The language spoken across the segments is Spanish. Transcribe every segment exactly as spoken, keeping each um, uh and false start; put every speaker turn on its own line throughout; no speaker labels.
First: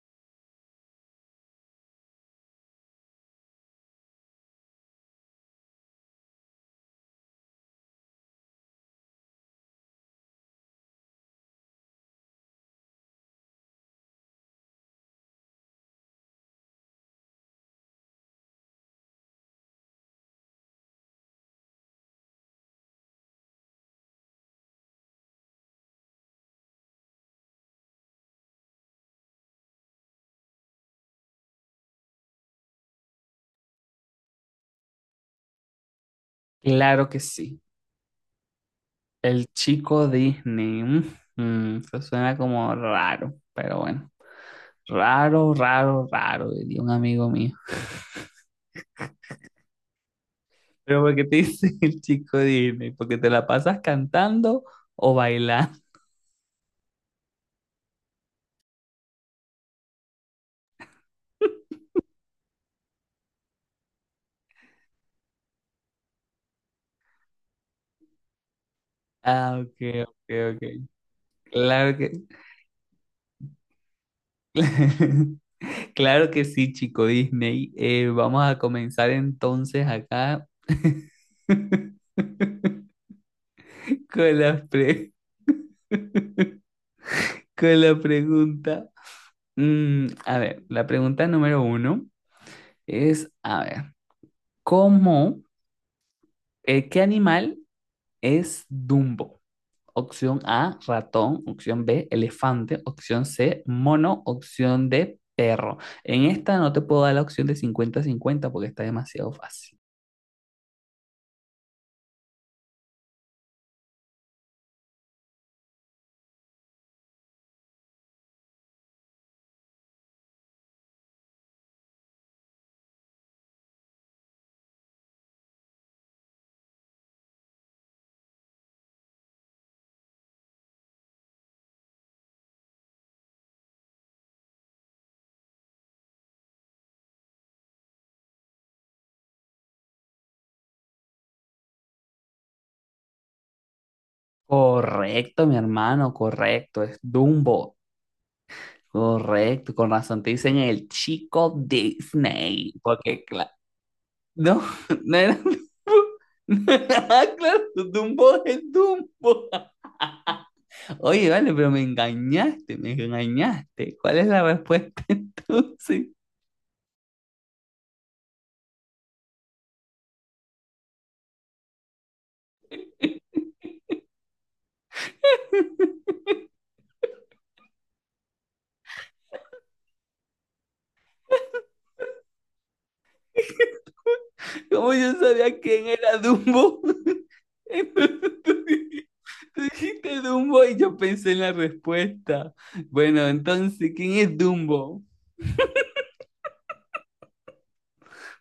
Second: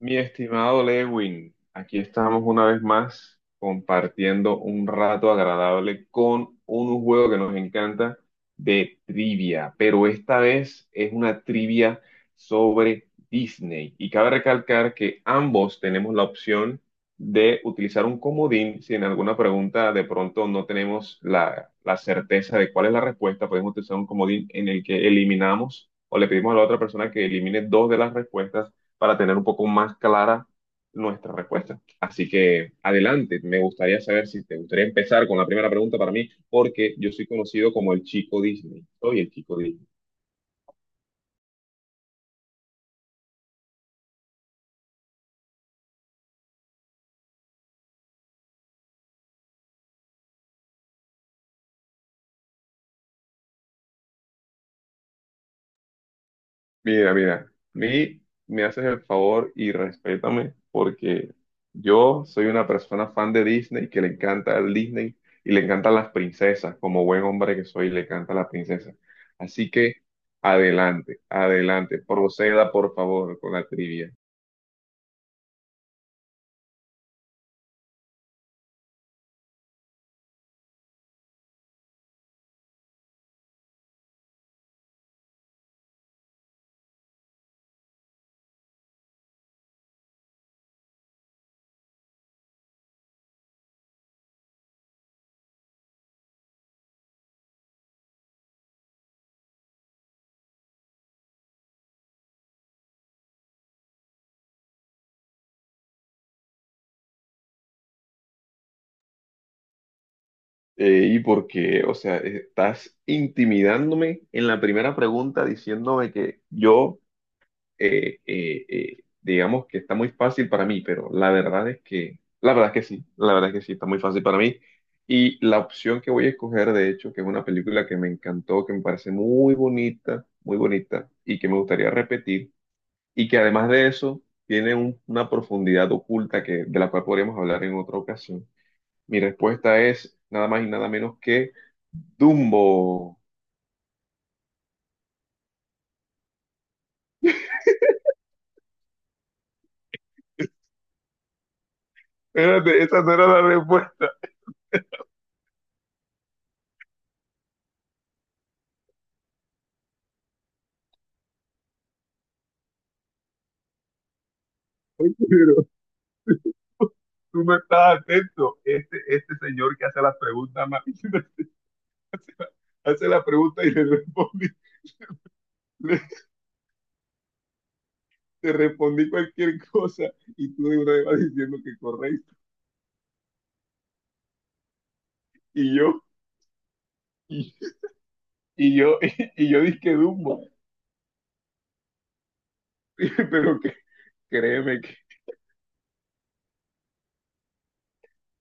Mi estimado Lewin, aquí estamos una vez más compartiendo un rato agradable con un juego que nos encanta de trivia, pero esta vez es una trivia sobre Disney. Y cabe recalcar que ambos tenemos la opción de utilizar un comodín si en alguna pregunta de pronto no tenemos la, la certeza de cuál es la respuesta, podemos utilizar un comodín en el que eliminamos o le pedimos a la otra persona que elimine dos de las respuestas para tener un poco más clara nuestra respuesta. Así que adelante, me gustaría saber si te gustaría empezar con la primera pregunta para mí, porque
Claro
yo
que
soy
sí.
conocido como el chico Disney. Soy el
El
chico Disney.
chico Disney. Mm, mm, eso suena como raro, pero bueno. Raro, raro, raro, diría un amigo mío. Pero ¿por qué te dice el chico Disney? ¿Porque te la pasas cantando o bailando?
Mira, mira, mi- me haces el favor y respétame, porque yo soy una persona fan de Disney que le encanta el Disney y le encantan las princesas. Como buen hombre que soy, le encanta las princesas.
Ah,
Así
ok,
que
ok, ok.
adelante,
Claro
adelante,
que,
proceda por favor con la trivia.
claro que sí, chico Disney. Eh, vamos a comenzar entonces acá con la pre- con la pregunta. Mm, a ver, la pregunta número uno es, a ver, ¿cómo, eh, ¿qué animal es Dumbo? Opción A, ratón; opción B, elefante; opción C, mono; opción D, perro. En esta no te puedo dar la opción de cincuenta-cincuenta porque está demasiado fácil.
Eh, y porque, o sea, estás intimidándome en la primera pregunta diciéndome que yo, eh, eh, eh, digamos que está muy fácil para mí, pero la verdad es que, la verdad es que sí, la verdad es que sí, está muy fácil para mí. Y la opción que voy a escoger, de hecho, que es una película que me encantó, que me parece muy bonita, muy bonita, y que me gustaría repetir, y que además de eso tiene un- una profundidad oculta que, de la cual podríamos hablar en otra ocasión mi respuesta es nada más y nada menos que Dumbo.
Correcto, mi hermano, correcto, es Dumbo. Correcto, con razón te dicen el chico Disney,
Espérate, esa no
porque
era la
claro.
respuesta.
No, no era Dumbo. Ah, claro, Dumbo es Dumbo. Oye, vale, pero me engañaste, me engañaste. ¿Cuál es la respuesta
Oye, pero
entonces?
tú no estás atento. Este, este señor que hace las preguntas, más- hace la, hace la pregunta y le respondí, le- te respondí cualquier cosa y tú de una vez vas diciendo que correcto.
¿Cómo yo sabía
Y
quién
yo,
era Dumbo?
y,
Entonces tú
y yo,
di-
y, yo
tú
dije
dijiste
Dumbo.
Dumbo y yo pensé en la respuesta. Bueno,
Pero que,
entonces, ¿quién es
créeme que,
Dumbo?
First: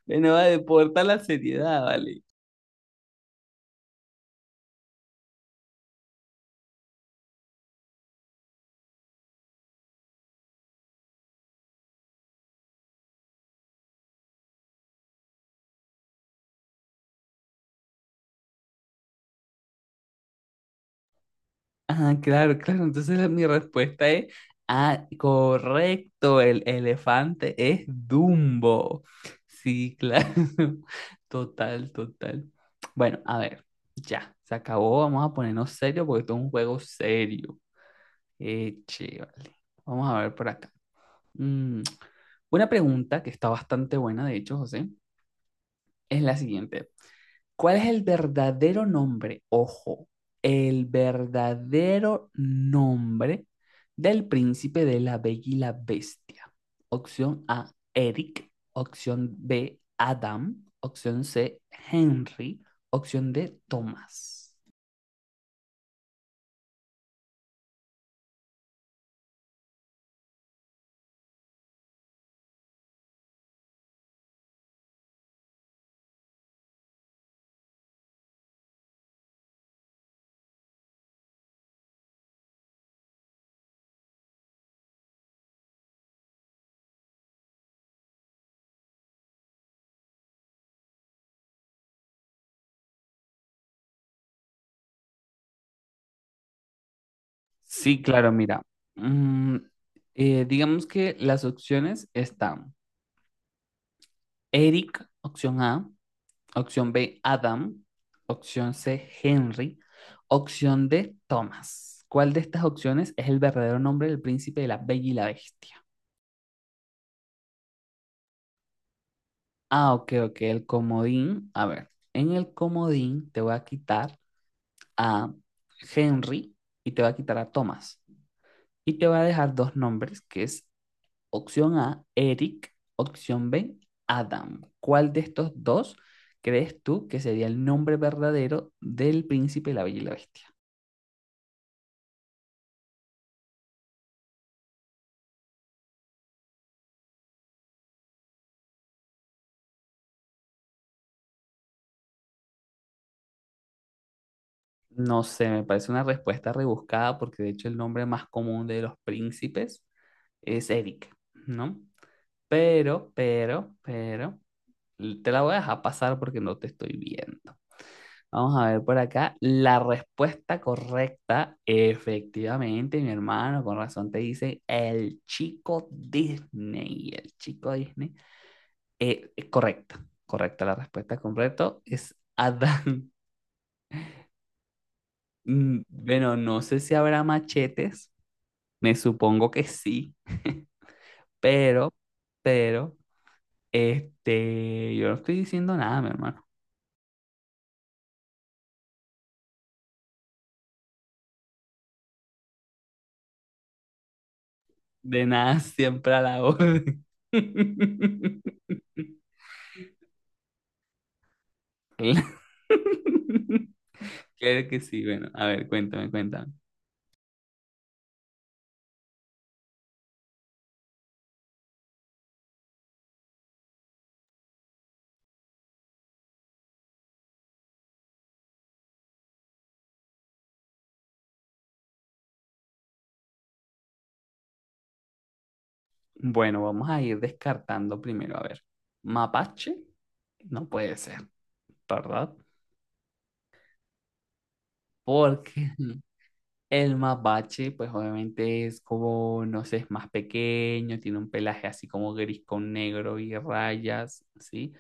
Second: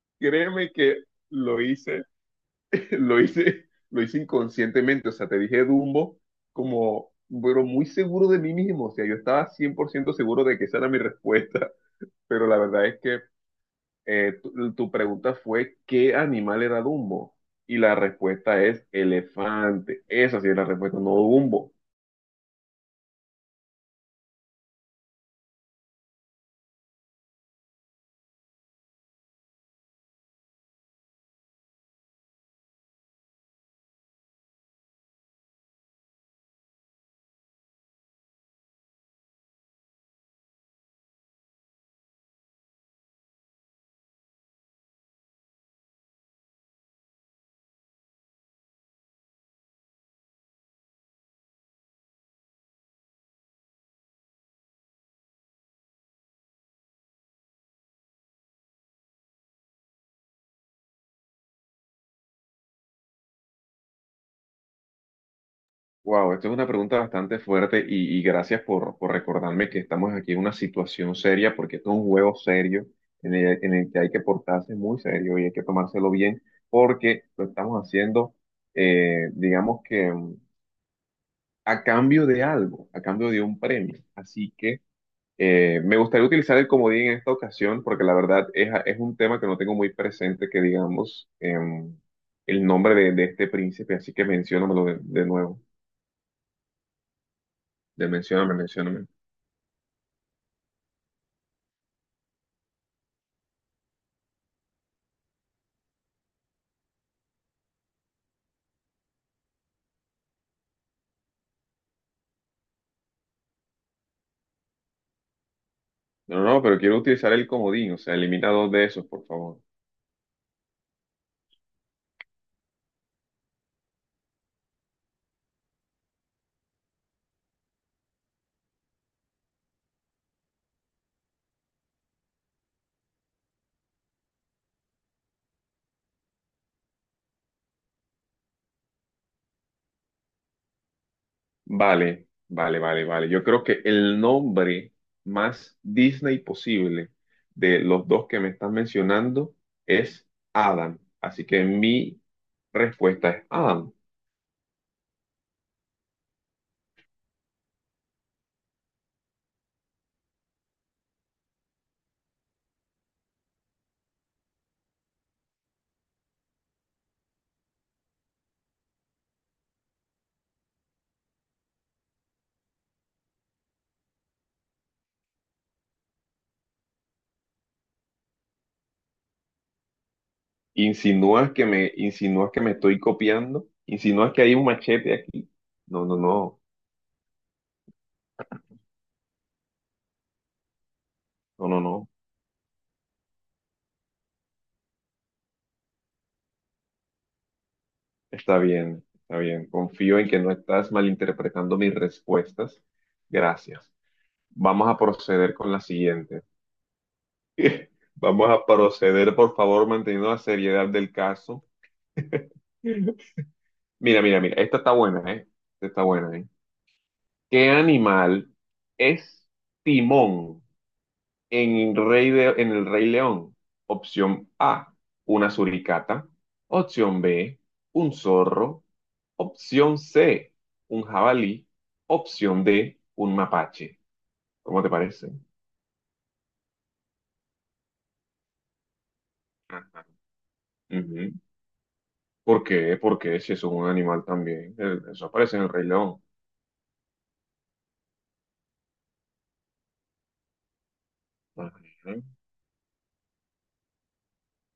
Bueno, vale,
créeme
por
que
tal la
lo
seriedad,
hice
vale.
Lo hice, lo hice inconscientemente, o sea, te dije Dumbo como, pero muy seguro de mí mismo, o sea, yo estaba cien por ciento seguro de que esa era mi respuesta, pero la verdad es que eh, tu, tu pregunta fue ¿qué animal era Dumbo? Y la respuesta es elefante, esa sí es la respuesta, no Dumbo.
Ah, claro, claro. Entonces la- mi respuesta es, ah, correcto, el elefante es Dumbo. Sí, claro. Total, total. Bueno, a ver, ya, se acabó. Vamos a ponernos serio porque esto es un juego serio. Eche, vale. Vamos a ver por acá. Mm, una pregunta que está bastante buena, de hecho, José, es la siguiente. ¿Cuál es el verdadero nombre? Ojo, el verdadero nombre del príncipe de la Bella y la Bestia. Opción A, Eric. Opción B, Adam. Opción C, Henry. Opción D, Thomas.
Wow, esto es una pregunta bastante fuerte y, y gracias por, por recordarme que estamos aquí en una situación seria porque esto es un juego serio en el, en el que hay que portarse muy serio y hay que tomárselo bien porque lo estamos haciendo, eh, digamos que mm, a cambio de algo, a cambio de un premio. Así que eh, me gustaría utilizar el comodín en esta ocasión porque la verdad es, es un tema que no tengo muy presente que digamos em, el nombre de, de este príncipe, así que menciónamelo de, de nuevo,
Sí,
de
claro,
mencióname,
mira.
mencióname.
mm, eh, digamos que las opciones están Eric, opción A; opción B, Adam; opción C, Henry; opción D, Thomas. ¿Cuál de estas opciones es el verdadero nombre del príncipe de la Bella y la Bestia?
No, no, pero quiero utilizar el comodín, o sea, elimina dos de esos, por favor.
Ah, ok, ok, el comodín. A ver, en el comodín te voy a quitar a Henry y te voy a quitar a Thomas. Y te voy a dejar dos nombres, que es opción A, Eric; opción B, Adam. ¿Cuál de estos dos crees tú que sería el nombre verdadero del príncipe de la Bella y la Bestia?
Vale, vale, vale, vale. Yo creo que el nombre más Disney posible de los dos que me estás mencionando es Adam. Así que mi respuesta es Adam.
No sé, me parece una respuesta rebuscada porque de hecho el nombre más común de los príncipes es Eric, ¿no? Pero, pero, pero, te la voy a dejar pasar porque no te estoy viendo. Vamos a ver por acá. La respuesta correcta, efectivamente, mi hermano, con razón te dice el chico Disney. El chico Disney. Eh, eh, correcta, correcta la respuesta,
¿Insinúas que
correcto.
me,
Es
insinúas que me estoy
Adán.
copiando? ¿Insinúas que hay un machete aquí?
Mm,
No, no,
bueno,
no,
no sé si habrá machetes. Me supongo que sí,
no, no,
pero,
no.
pero, este, yo no estoy diciendo nada, mi hermano.
Está bien, está bien. Confío en que no estás malinterpretando mis respuestas. Gracias. Vamos a
De
proceder
nada,
con la
siempre a la
siguiente.
orden.
Vamos a proceder, por favor, manteniendo la seriedad del caso. Mira, mira, mira,
Claro
esta
que
está
sí,
buena,
bueno, a
¿eh?
ver,
Esta está
cuéntame,
buena, ¿eh?
cuéntame.
¿Qué animal es Timón en Rey de- en el Rey León? Opción A, una suricata. Opción B, un zorro. Opción C, un jabalí. Opción D, un mapache. ¿Cómo te parece?
Bueno, vamos a ir descartando primero, a ver. Mapache,
Ajá.
no puede ser,
Ujú.
¿verdad?
¿Por qué? Porque si es un animal también. El- Eso
Porque
aparece en el Rey León.
el mapache, pues obviamente es como, no sé, es más pequeño, tiene un pelaje así como
Ajá,
gris con negro y rayas, ¿sí?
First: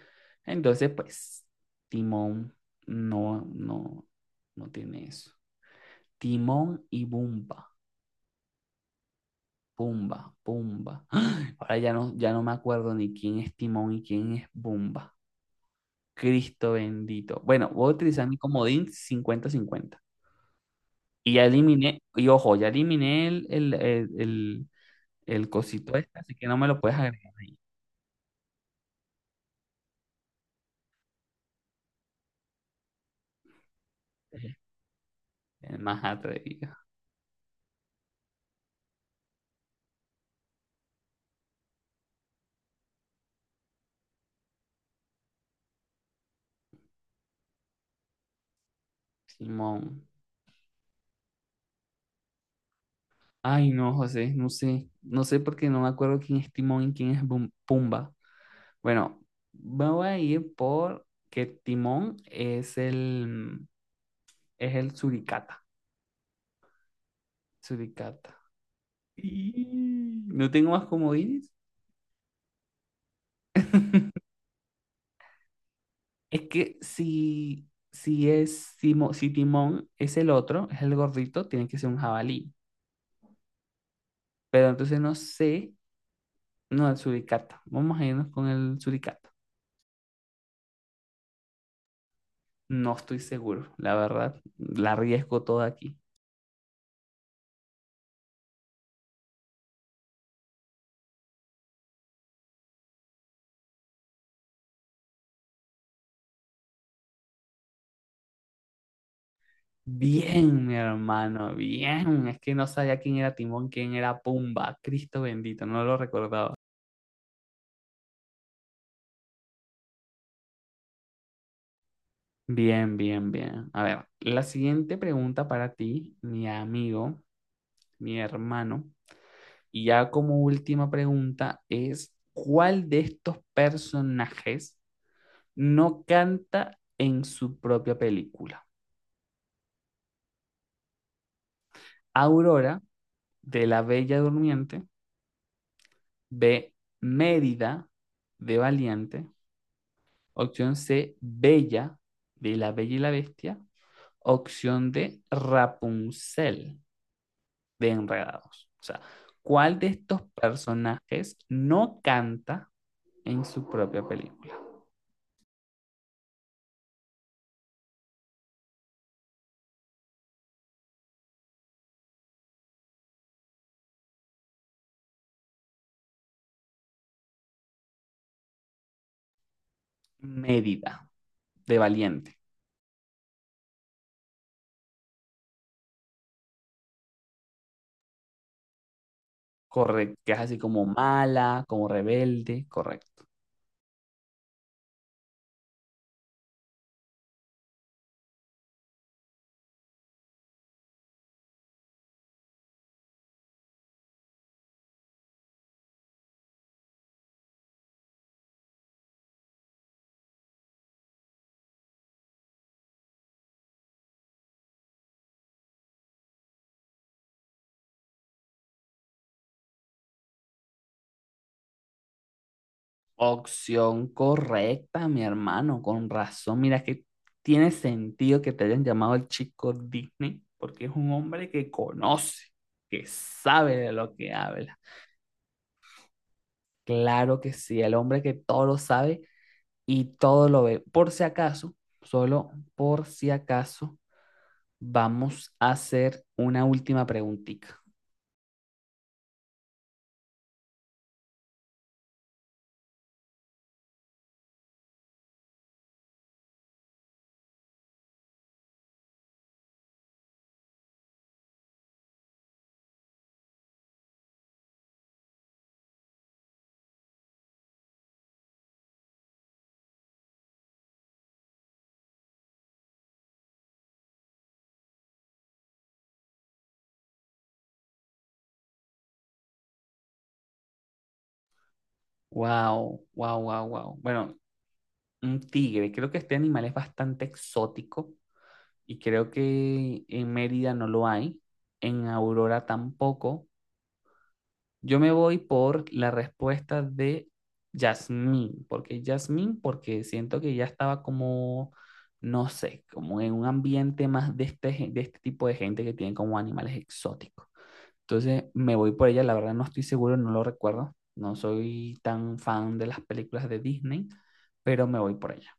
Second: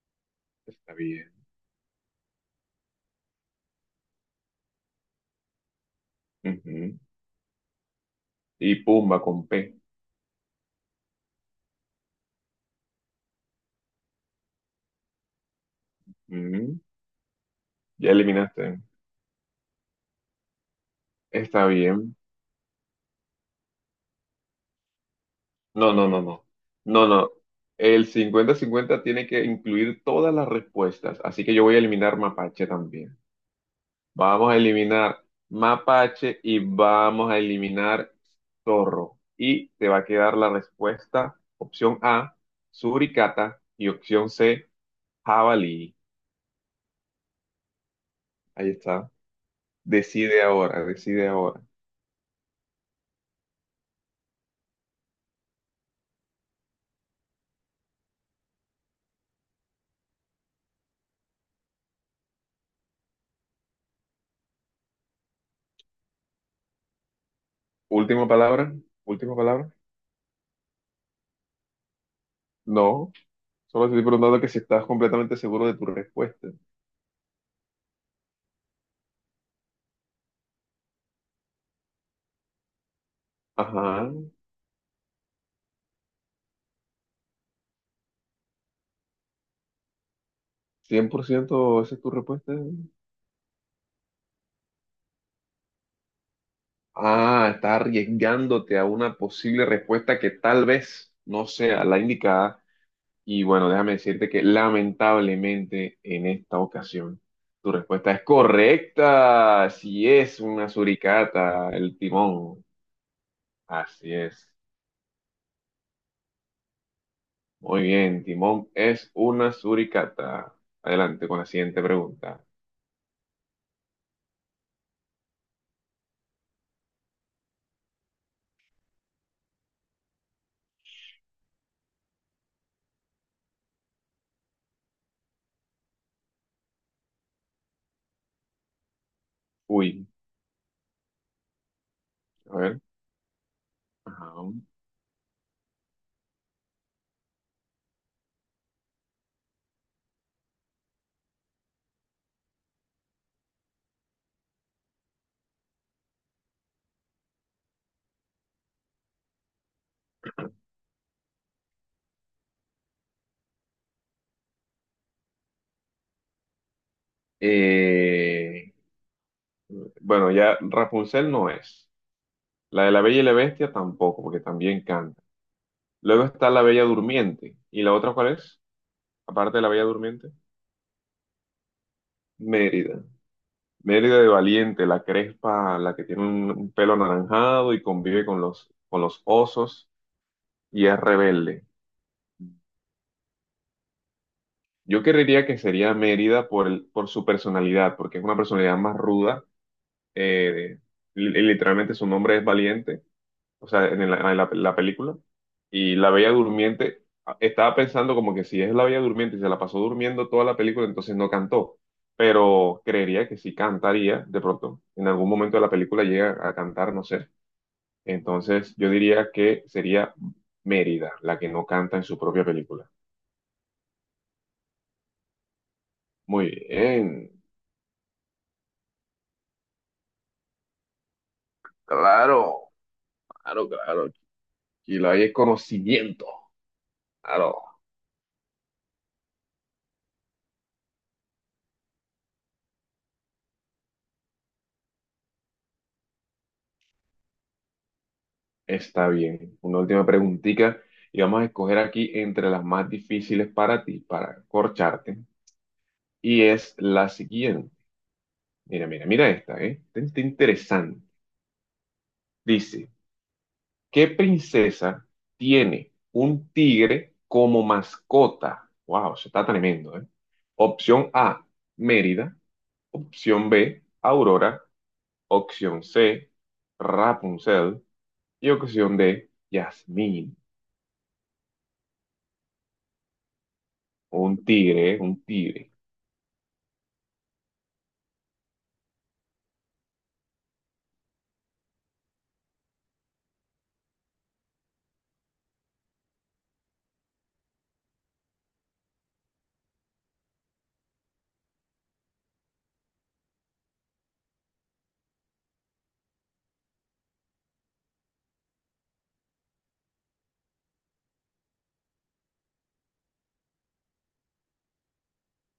Entonces,
está bien.
pues, Timón no, no, no tiene eso. Timón
Ujú.
y Bumba,
Y Pumba con P.
Bumba, Bumba. Ahora ya no, ya no me acuerdo ni quién es Timón y quién es Bumba. Cristo
Ujú.
bendito. Bueno, voy a
Ya
utilizar mi
eliminaste.
comodín cincuenta cincuenta. Y ya
Está
eliminé,
bien.
y ojo, ya eliminé el, el, el, el- el
No,
cosito
no,
este,
no,
así
no.
que no me lo puedes
No, no.
agregar ahí.
El cincuenta-cincuenta tiene que incluir todas las respuestas. Así que yo voy a eliminar Mapache también. Vamos a eliminar
Es más
Mapache y
atrevido.
vamos a eliminar Zorro. Y te va a quedar la respuesta, opción A, Suricata y opción C. Jabalí, ahí está.
Timón.
Decide ahora, decide ahora.
Ay, no, José, no sé. No sé porque no me acuerdo quién es Timón y quién es Bum- Pumba. Bueno, me voy a ir por que Timón es el, es el suricata.
Última
Suricata.
palabra, última
Y-
palabra.
no tengo más comodines.
No, solo te estoy preguntando que si estás completamente seguro de tu
Es
respuesta.
que si, si es Simo- si Timón es el otro, es el gordito, tiene que ser un jabalí.
Ajá,
Pero entonces no sé. No, el suricata. Vamos a irnos con el suricata.
cien por ciento, esa es tu respuesta.
No estoy seguro, la verdad. La arriesgo toda aquí.
Ah, estás arriesgándote a una posible respuesta que tal vez no sea la indicada. Y bueno, déjame decirte que lamentablemente en esta ocasión tu respuesta es correcta. Si es
Bien,
una
mi hermano,
suricata, el
bien. Es que
timón.
no sabía quién era Timón, quién
Así
era
es.
Pumba. Cristo bendito, no lo recordaba.
Muy bien, Timón es una suricata. Adelante con la siguiente pregunta.
Bien, bien, bien. A ver, la siguiente pregunta para ti, mi amigo, mi hermano. Y ya como última pregunta es, ¿cuál de estos personajes no canta en su propia película?
Uy, a ver.
Aurora, de La Bella
Ajá.
Durmiente; B, Mérida de Valiente; opción C, Bella de La Bella y la Bestia; opción D, Rapunzel de Enredados. O sea, ¿cuál de estos personajes no canta en su propia película?
Eh, bueno, ya Rapunzel no es. La de la Bella y la Bestia tampoco, porque también canta. Luego está la Bella Durmiente. ¿Y la otra cuál es? Aparte de la Bella Durmiente.
Mérida de Valiente,
Mérida. Mérida de Valiente, la crespa, la que tiene un, un pelo anaranjado y convive con los, con los osos
correcto, que es así como
y es
mala,
rebelde.
como rebelde, correcto.
Yo creería que sería Mérida por, el- por su personalidad, porque es una personalidad más ruda. eh, li- literalmente su nombre es Valiente, o sea, en la, en la- la película. Y la Bella Durmiente, ah, estaba pensando como que si es la Bella Durmiente y se la pasó durmiendo toda la película, entonces no cantó. Pero creería que sí cantaría de pronto. En algún momento de la película llega a cantar, no sé. Entonces yo diría que sería Mérida la que no canta en su propia película.
Opción correcta, mi hermano, con
Muy
razón. Mira que
bien,
tiene sentido que te hayan llamado el chico Disney, porque es un hombre que conoce,
claro.
que
Claro,
sabe de
claro.
lo que habla.
Y lo hay es conocimiento.
Claro que
Claro,
sí, el hombre que todo lo sabe y todo lo ve. Por si acaso, solo por si acaso, vamos a hacer una última preguntita.
está bien. Una última preguntita y vamos a escoger aquí entre las más difíciles para ti, para corcharte. Y es la siguiente. Mira, mira, mira esta, ¿eh? Esta está interesante. Dice, ¿qué princesa tiene un tigre como mascota? Wow, eso está tremendo, ¿eh? Opción A, Mérida. Opción B, Aurora. Opción C, Rapunzel. Y ocasión de Yasmín,
Wow, wow, wow, wow. Bueno,
un tigre, ¿eh? Un
un
tigre.
tigre, creo que este animal es bastante exótico y creo que en Mérida no lo hay, en Aurora tampoco. Yo me voy por la respuesta de Yasmín, porque Yasmín, porque siento que ya estaba como, no sé, como en un ambiente más de este, gen- de este tipo de gente que tienen como animales exóticos. Entonces me voy por ella, la verdad no estoy seguro, no lo recuerdo, no soy tan fan de las películas de Disney, pero me voy por ella.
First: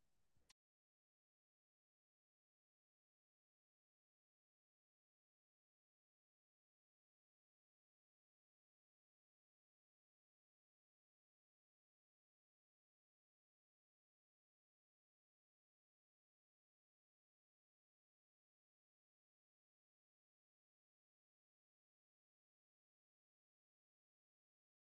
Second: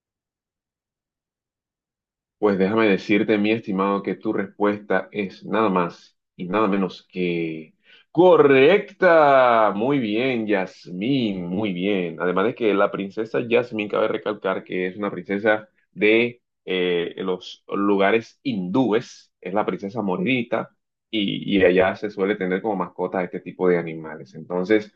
Pues déjame decirte, mi estimado, que tu respuesta es nada más y nada menos que correcta. Muy bien, Yasmín, muy bien. Además de que la princesa Yasmín, cabe recalcar que es una princesa de eh, los lugares hindúes, es la princesa moririta, y, y allá se suele tener como mascota a este tipo de animales. Entonces,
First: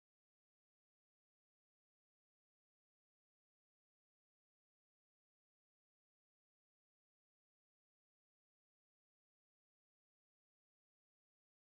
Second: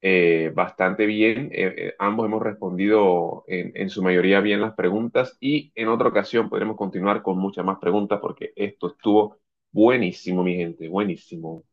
eh, bastante bien. Eh, eh, ambos hemos respondido en, en su mayoría bien las preguntas y en otra ocasión podremos continuar con muchas más preguntas porque esto estuvo buenísimo, mi gente, buenísimo.